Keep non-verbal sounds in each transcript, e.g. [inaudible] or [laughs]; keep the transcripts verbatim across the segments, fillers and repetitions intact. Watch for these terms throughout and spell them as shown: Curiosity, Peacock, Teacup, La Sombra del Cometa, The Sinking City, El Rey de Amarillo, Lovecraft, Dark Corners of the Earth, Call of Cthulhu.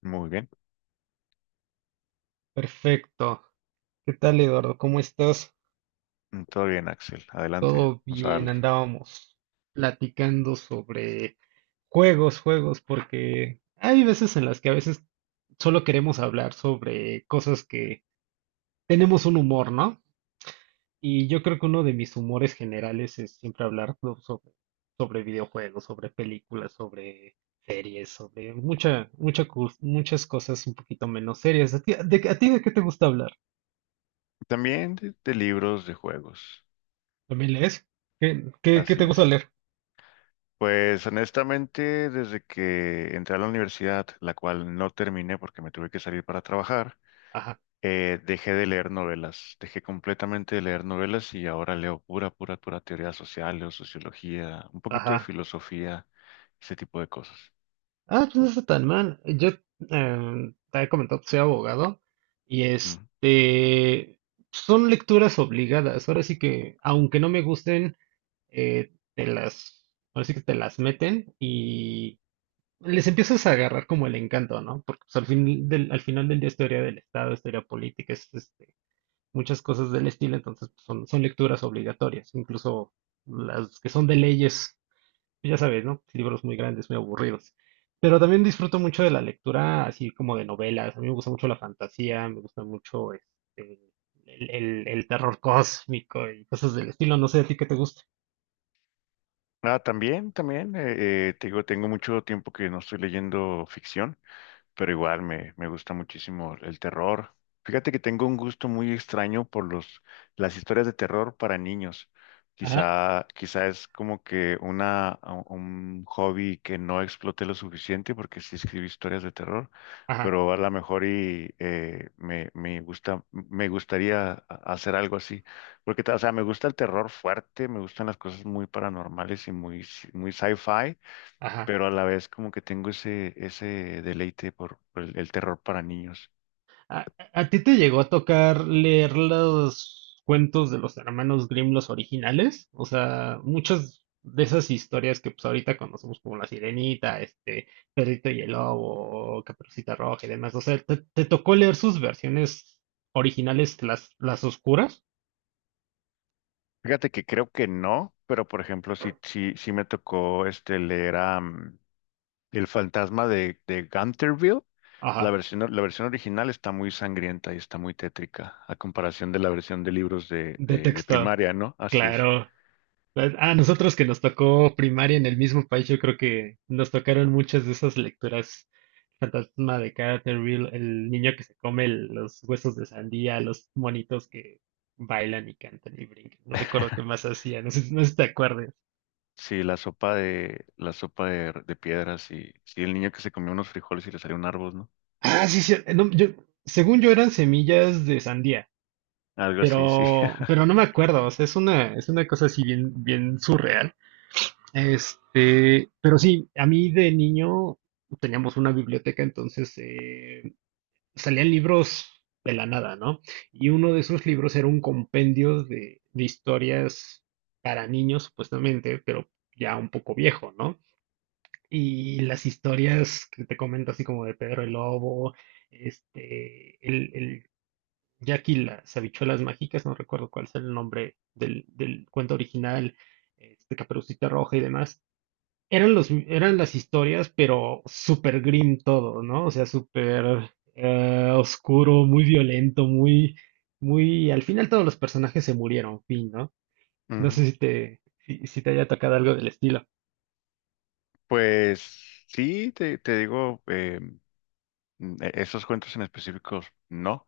Muy bien, Perfecto. ¿Qué tal, Eduardo? ¿Cómo estás? todo bien, Axel. Adelante, Todo vamos a bien, darle. andábamos platicando sobre juegos, juegos, porque hay veces en las que a veces solo queremos hablar sobre cosas que tenemos un humor, ¿no? Y yo creo que uno de mis humores generales es siempre hablar, ¿no?, sobre, sobre videojuegos, sobre películas, sobre series, sobre mucha, mucha, cos- muchas cosas un poquito menos serias. ¿A ti, de, a ti de qué te gusta hablar? También de, de libros de juegos. ¿También lees? ¿Qué, qué, qué te Así gusta es. leer? Pues honestamente, desde que entré a la universidad, la cual no terminé porque me tuve que salir para trabajar, Ajá, eh, dejé de leer novelas. Dejé completamente de leer novelas y ahora leo pura, pura, pura teoría social, o sociología, un poquito de ajá. filosofía, ese tipo de cosas. Ah, pues no está tan mal. Yo, em, te he comentado que soy abogado y Ujú. este son lecturas obligadas. Ahora sí que, aunque no me gusten, eh, te las, ahora sí que te las meten y les empiezas a agarrar como el encanto, ¿no? Porque pues, al fin del, al final del día es teoría del Estado, es teoría política, es este, muchas cosas del estilo, entonces pues, son, son lecturas obligatorias, incluso las que son de leyes. Ya sabes, ¿no? Libros muy grandes, muy aburridos. Pero también disfruto mucho de la lectura, así como de novelas. A mí me gusta mucho la fantasía, me gusta mucho este, el, el- el terror [laughs] cósmico y cosas del estilo. No sé a ti qué te gusta. Ah, también, también, eh, eh, te digo, tengo mucho tiempo que no estoy leyendo ficción. Pero igual me, me gusta muchísimo el terror. Fíjate que tengo un gusto muy extraño por los, las historias de terror para niños. Ajá, Quizá, quizá es como que una, un hobby que no exploté lo suficiente porque sí escribí historias de terror, ajá, pero a lo mejor y eh, me, me gusta, me gustaría a- hacer algo así. Porque, o sea, me gusta el terror fuerte, me gustan las cosas muy paranormales y muy, muy sci-fi, ajá. pero a la vez como que tengo ese, ese deleite por, por el, el terror para niños. ¿A, a ti te llegó a tocar leer los cuentos de los hermanos Grimm, los originales? O sea, muchas de esas historias que pues ahorita conocemos como La Sirenita, este, Perrito y el Lobo, Caperucita Roja y demás. O sea, ¿te, te tocó leer sus versiones originales, las, las oscuras? Fíjate que creo que no, pero por ejemplo, sí, sí, sí me tocó este leer a, mm, El fantasma de, de Gunterville. La Ajá, versión, la versión original está muy sangrienta y está muy tétrica, a comparación de la versión de libros de, de de, de texto, primaria, ¿no? Así es. claro. Pues, a nosotros que nos tocó primaria en el mismo país, yo creo que nos tocaron muchas de esas lecturas. Fantasma de Canterville, el niño que se come el- los huesos de sandía, los monitos que bailan y cantan y brincan. No recuerdo qué más [laughs] hacía, no sé, no sé si te acuerdas. Sí, la sopa de, la sopa de, de piedras y sí, el niño que se comió unos frijoles y le salió un árbol, ¿no? Ah, sí, sí, no, yo, según yo eran semillas de sandía, Algo así, sí. pero, pero no me acuerdo, o sea, es una, es una cosa así bien, bien surreal. Este, pero sí, a mí de niño teníamos una biblioteca, entonces salían libros de la nada, ¿no? Y uno de esos libros era un compendio de, de historias para niños, supuestamente, pero ya un poco viejo, ¿no? Y las historias que te comento, así como de Pedro el Lobo, este, el, el Jack y las habichuelas mágicas, no recuerdo cuál es el nombre del, del cuento original, este, Caperucita Roja y demás, eran los, eran las historias, pero súper grim todo, ¿no? O sea, súper eh, oscuro, muy violento, muy, muy. Al final todos los personajes se murieron, fin, ¿no? [laughs] No Ujú. sé si te, si, si te haya tocado algo del estilo. Pues sí, te, te digo, eh, mm, e- esos cuentos en específicos no,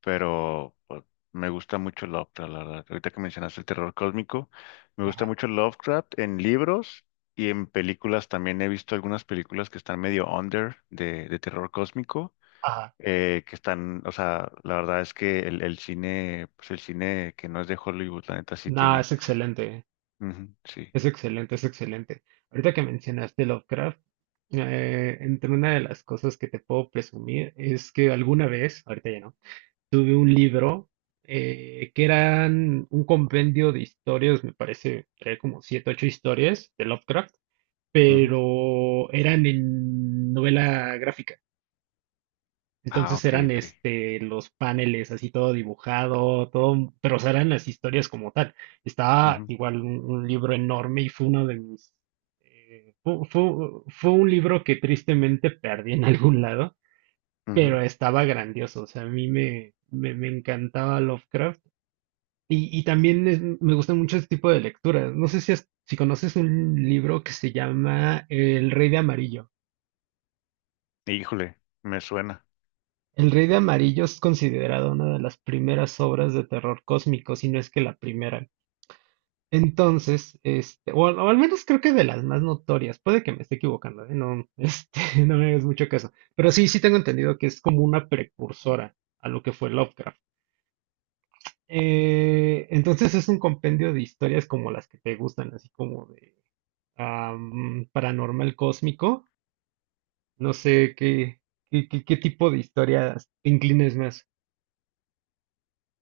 pero pues, me gusta mucho Lovecraft, la verdad. Ahorita que mencionaste el terror cósmico, me gusta Ajá, mucho Lovecraft en libros y en películas. También he visto algunas películas que están medio under de, de terror cósmico, ajá. eh, que están, o sea, la verdad es que el, el cine, pues el cine que no es de Hollywood, la neta sí No, tiene. es excelente, Ujú, sí. es excelente, es excelente. Ahorita que mencionaste Lovecraft, eh, entre una de las cosas que te puedo presumir es que alguna vez, ahorita ya no, tuve un libro, eh, que eran un compendio de historias, me parece, traía como siete, ocho historias de Lovecraft, Ujú. pero eran en novela gráfica. Ah, Entonces ok, eran ok. este los paneles así todo dibujado, todo, pero o sea, eran las historias como tal. Estaba Ujú, igual un, un libro enorme y fue uno de mis, eh, fu- fu- fue, un libro que tristemente perdí en [laughs] algún lado, ujú. pero estaba grandioso. O sea, a mí me, me, me encantaba Lovecraft y, y también es- me gustan mucho este tipo de lecturas. No sé si, has- si conoces un libro que se llama El Rey de Amarillo. Híjole, me suena. El Rey de Amarillo es considerado una de las primeras obras de terror cósmico, si no es que la primera. Entonces, este, o, al o al menos creo que de las más notorias. Puede que me esté equivocando, ¿eh? No, [laughs] este, no me hagas mucho caso. Pero sí, sí tengo entendido que es como una precursora a lo que fue Lovecraft. Eh, entonces es un compendio de historias como las que te gustan, así como de am, paranormal cósmico. No sé qué, qué, qué- qué tipo de historias te inclines más.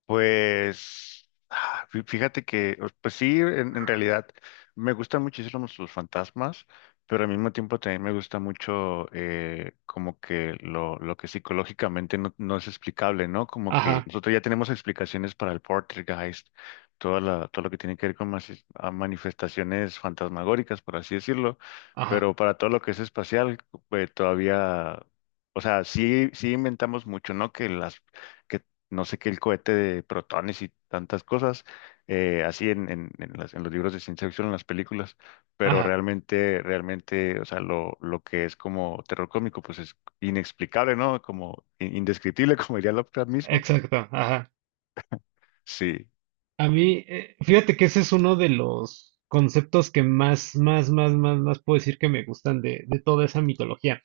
Pues ah, fí- fíjate que, o- pues sí, en, en realidad me gustan muchísimo los fantasmas, pero al mismo tiempo también me gusta mucho, eh, como que lo, lo que psicológicamente no, no es explicable, ¿no? Como que Ajá, nosotros ya tenemos explicaciones para el poltergeist, toda la, todo lo que tiene que ver con mas- a manifestaciones fantasmagóricas, por así decirlo, ajá, pero para todo lo que es espacial, pues todavía, o sea, sí, sí inventamos mucho, ¿no? Que las… que no sé qué, el cohete de protones y tantas cosas, eh, así en, en, en las- en los libros de ciencia ficción, en las películas, pero ajá, realmente, realmente, o sea, lo, lo que es como terror cómico, pues es inexplicable, ¿no? Como in- indescriptible, [laughs] como diría Lovecraft mismo. exacto, ajá. Sí, A mí, eh, fíjate que ese es uno de los conceptos que más, más, más, más, más puedo decir que me gustan de, de toda esa mitología.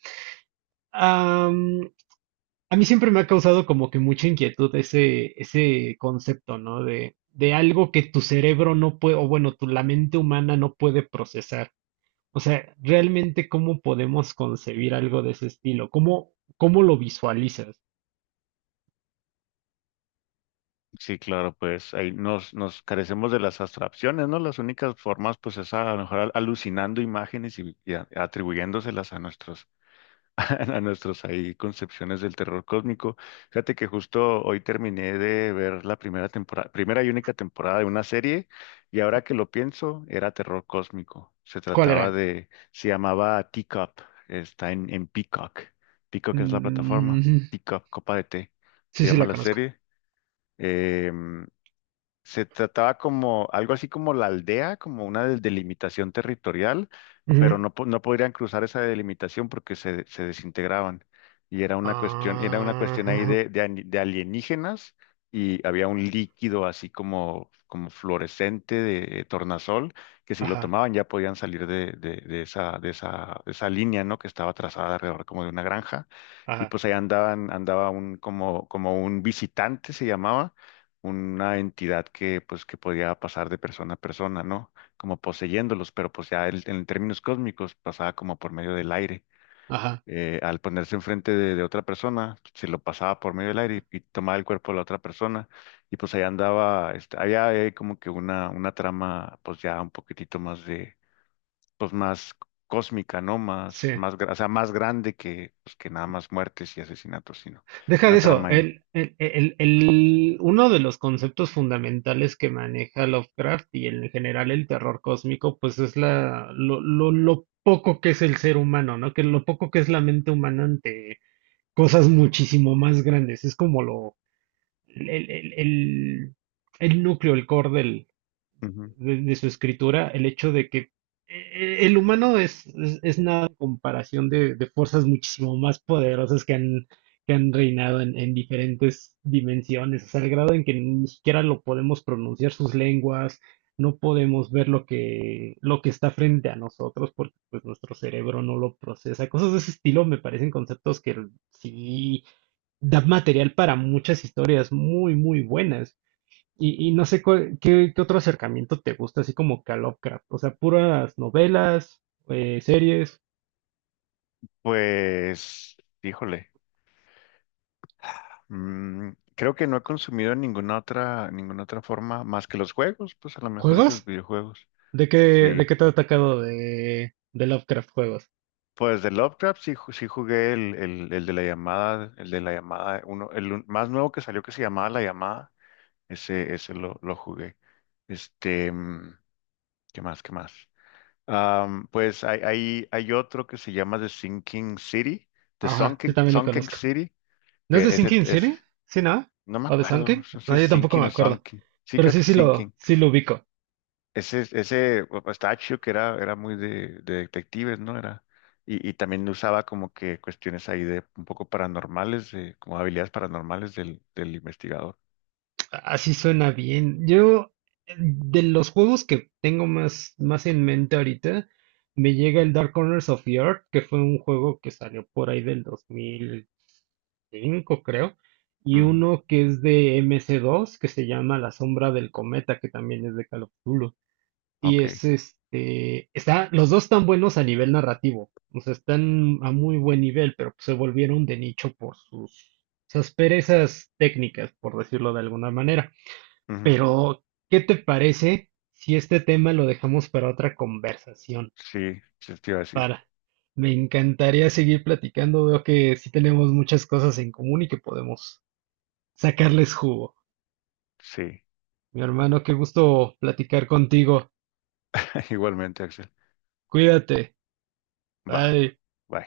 Am, a mí siempre me ha causado como que mucha inquietud ese, ese concepto, ¿no? De, de algo que tu cerebro no puede, o bueno, tu, la mente humana no puede procesar. O sea, realmente, ¿cómo podemos concebir algo de ese estilo? ¿Cómo, cómo lo visualizas? sí, claro, pues ahí nos, nos carecemos de las abstracciones, ¿no? Las únicas formas, pues es a lo mejor al- alucinando imágenes y, y a- atribuyéndoselas a nuestros [laughs] a nuestros ahí concepciones del terror cósmico. Fíjate que justo hoy terminé de ver la primera temporada, primera y única temporada de una serie, y ahora que lo pienso, era terror cósmico. Se ¿Cuál trataba era? de, se llamaba Teacup, está en, en Peacock. Peacock es la plataforma, Mm, [laughs] Teacup, copa de té, se sí, sí, llama la la conozco. serie. Em, se trataba como algo así como la aldea, como una del- delimitación territorial, pero Ujú. no, po- no podrían cruzar esa delimitación porque se, se desintegraban. Y era una cuestión, era una cuestión ahí Ah, de, de, ani- de alienígenas y había un líquido así como, como fluorescente de tornasol que si lo ajá, tomaban ya podían salir de, de, de esa, de esa, de esa línea, ¿no? Que estaba trazada alrededor como de una granja. Y ajá, pues ahí andaban, andaba un, como, como un visitante se llamaba una entidad que pues que podía pasar de persona a persona, ¿no? Como poseyéndolos, pero pues ya él, en términos cósmicos pasaba como por medio del aire. ajá. Eh, al ponerse enfrente de, de otra persona, se lo pasaba por medio del aire y, y tomaba el cuerpo de la otra persona y pues ahí andaba, este, había eh, como que una, una trama pues ya un poquitito más de, pues más cósmica, ¿no? Más, Sí, más, gra- o sea, más grande que, pues, que nada más muertes y asesinatos, sino deja de una eso. trama ahí. El, el- el- el- uno de los conceptos fundamentales que maneja Lovecraft y en general el terror cósmico, pues es la, lo, lo, lo poco que es el ser humano, ¿no? Que lo poco que es la mente humana ante cosas muchísimo más grandes. Es como lo, el, el- el- el núcleo, el core del- Ujú. de, de su escritura, el hecho de que eh, el humano es, es, es nada en comparación de, de fuerzas muchísimo más poderosas que han, que han reinado en, en diferentes dimensiones, hasta el grado en que ni siquiera lo podemos pronunciar sus lenguas, no podemos ver lo que, lo que está frente a nosotros porque pues nuestro cerebro no lo procesa. Cosas de ese estilo me parecen conceptos que sí da material para muchas historias muy, muy buenas. Y, y no sé cuál- qué, qué otro acercamiento te gusta, así como que a Lovecraft. O sea, puras novelas, eh, series, Pues, híjole. Mm, creo que no he consumido ninguna otra, ninguna otra forma más que los juegos, pues a lo mejor y los juegos. videojuegos. ¿De qué, de Sí. qué te ha atacado de, de Lovecraft juegos? Pues de Lovecraft sí, ju- sí jugué el, el, el de la llamada, el de la llamada, uno, el un- más nuevo que salió que se llamaba La Llamada, ese, ese lo, lo jugué. Este, mm, ¿qué más? ¿Qué más? Am, pues hay, hay, hay otro que se llama The Sinking City, The Ajá, sí, Sunken, también lo Sunken conozco. City, ¿No es que de ese Sinking es, City? ¿Sí, no? no me ¿O de acuerdo, no Sunken? sé si No, es yo tampoco Sinking me o acuerdo. Sunken. Sí, Pero creo que sí, es sí Sinking. lo, sí lo ubico. Ese, ese Pistachio que era, era muy de, de detectives, ¿no? Era, y, y también usaba como que cuestiones ahí de un poco paranormales, de, como habilidades paranormales del, del investigador. Así suena bien. Yo, eh, de los juegos que tengo más, más en mente ahorita, me llega el Dark Corners of the Earth, que fue un juego que salió por ahí del dos mil cinco, creo, y Ujú, uno que es de M C dos, que se llama La Sombra del Cometa, que también es de Call of Cthulhu. Y es ok. este, está, los dos están buenos a nivel narrativo, o sea, están a muy buen nivel, pero pues se volvieron de nicho por sus, sus perezas técnicas, por decirlo de alguna manera. Ujú. Pero, ¿qué te parece si este tema lo dejamos para otra conversación? Sí, sí, te iba a decir. Para, Me encantaría seguir platicando. Veo que sí tenemos muchas cosas en común y que podemos sacarles jugo. Sí, Mi hermano, qué gusto platicar contigo. [laughs] igualmente, Axel. Cuídate. Va, Bye. bye.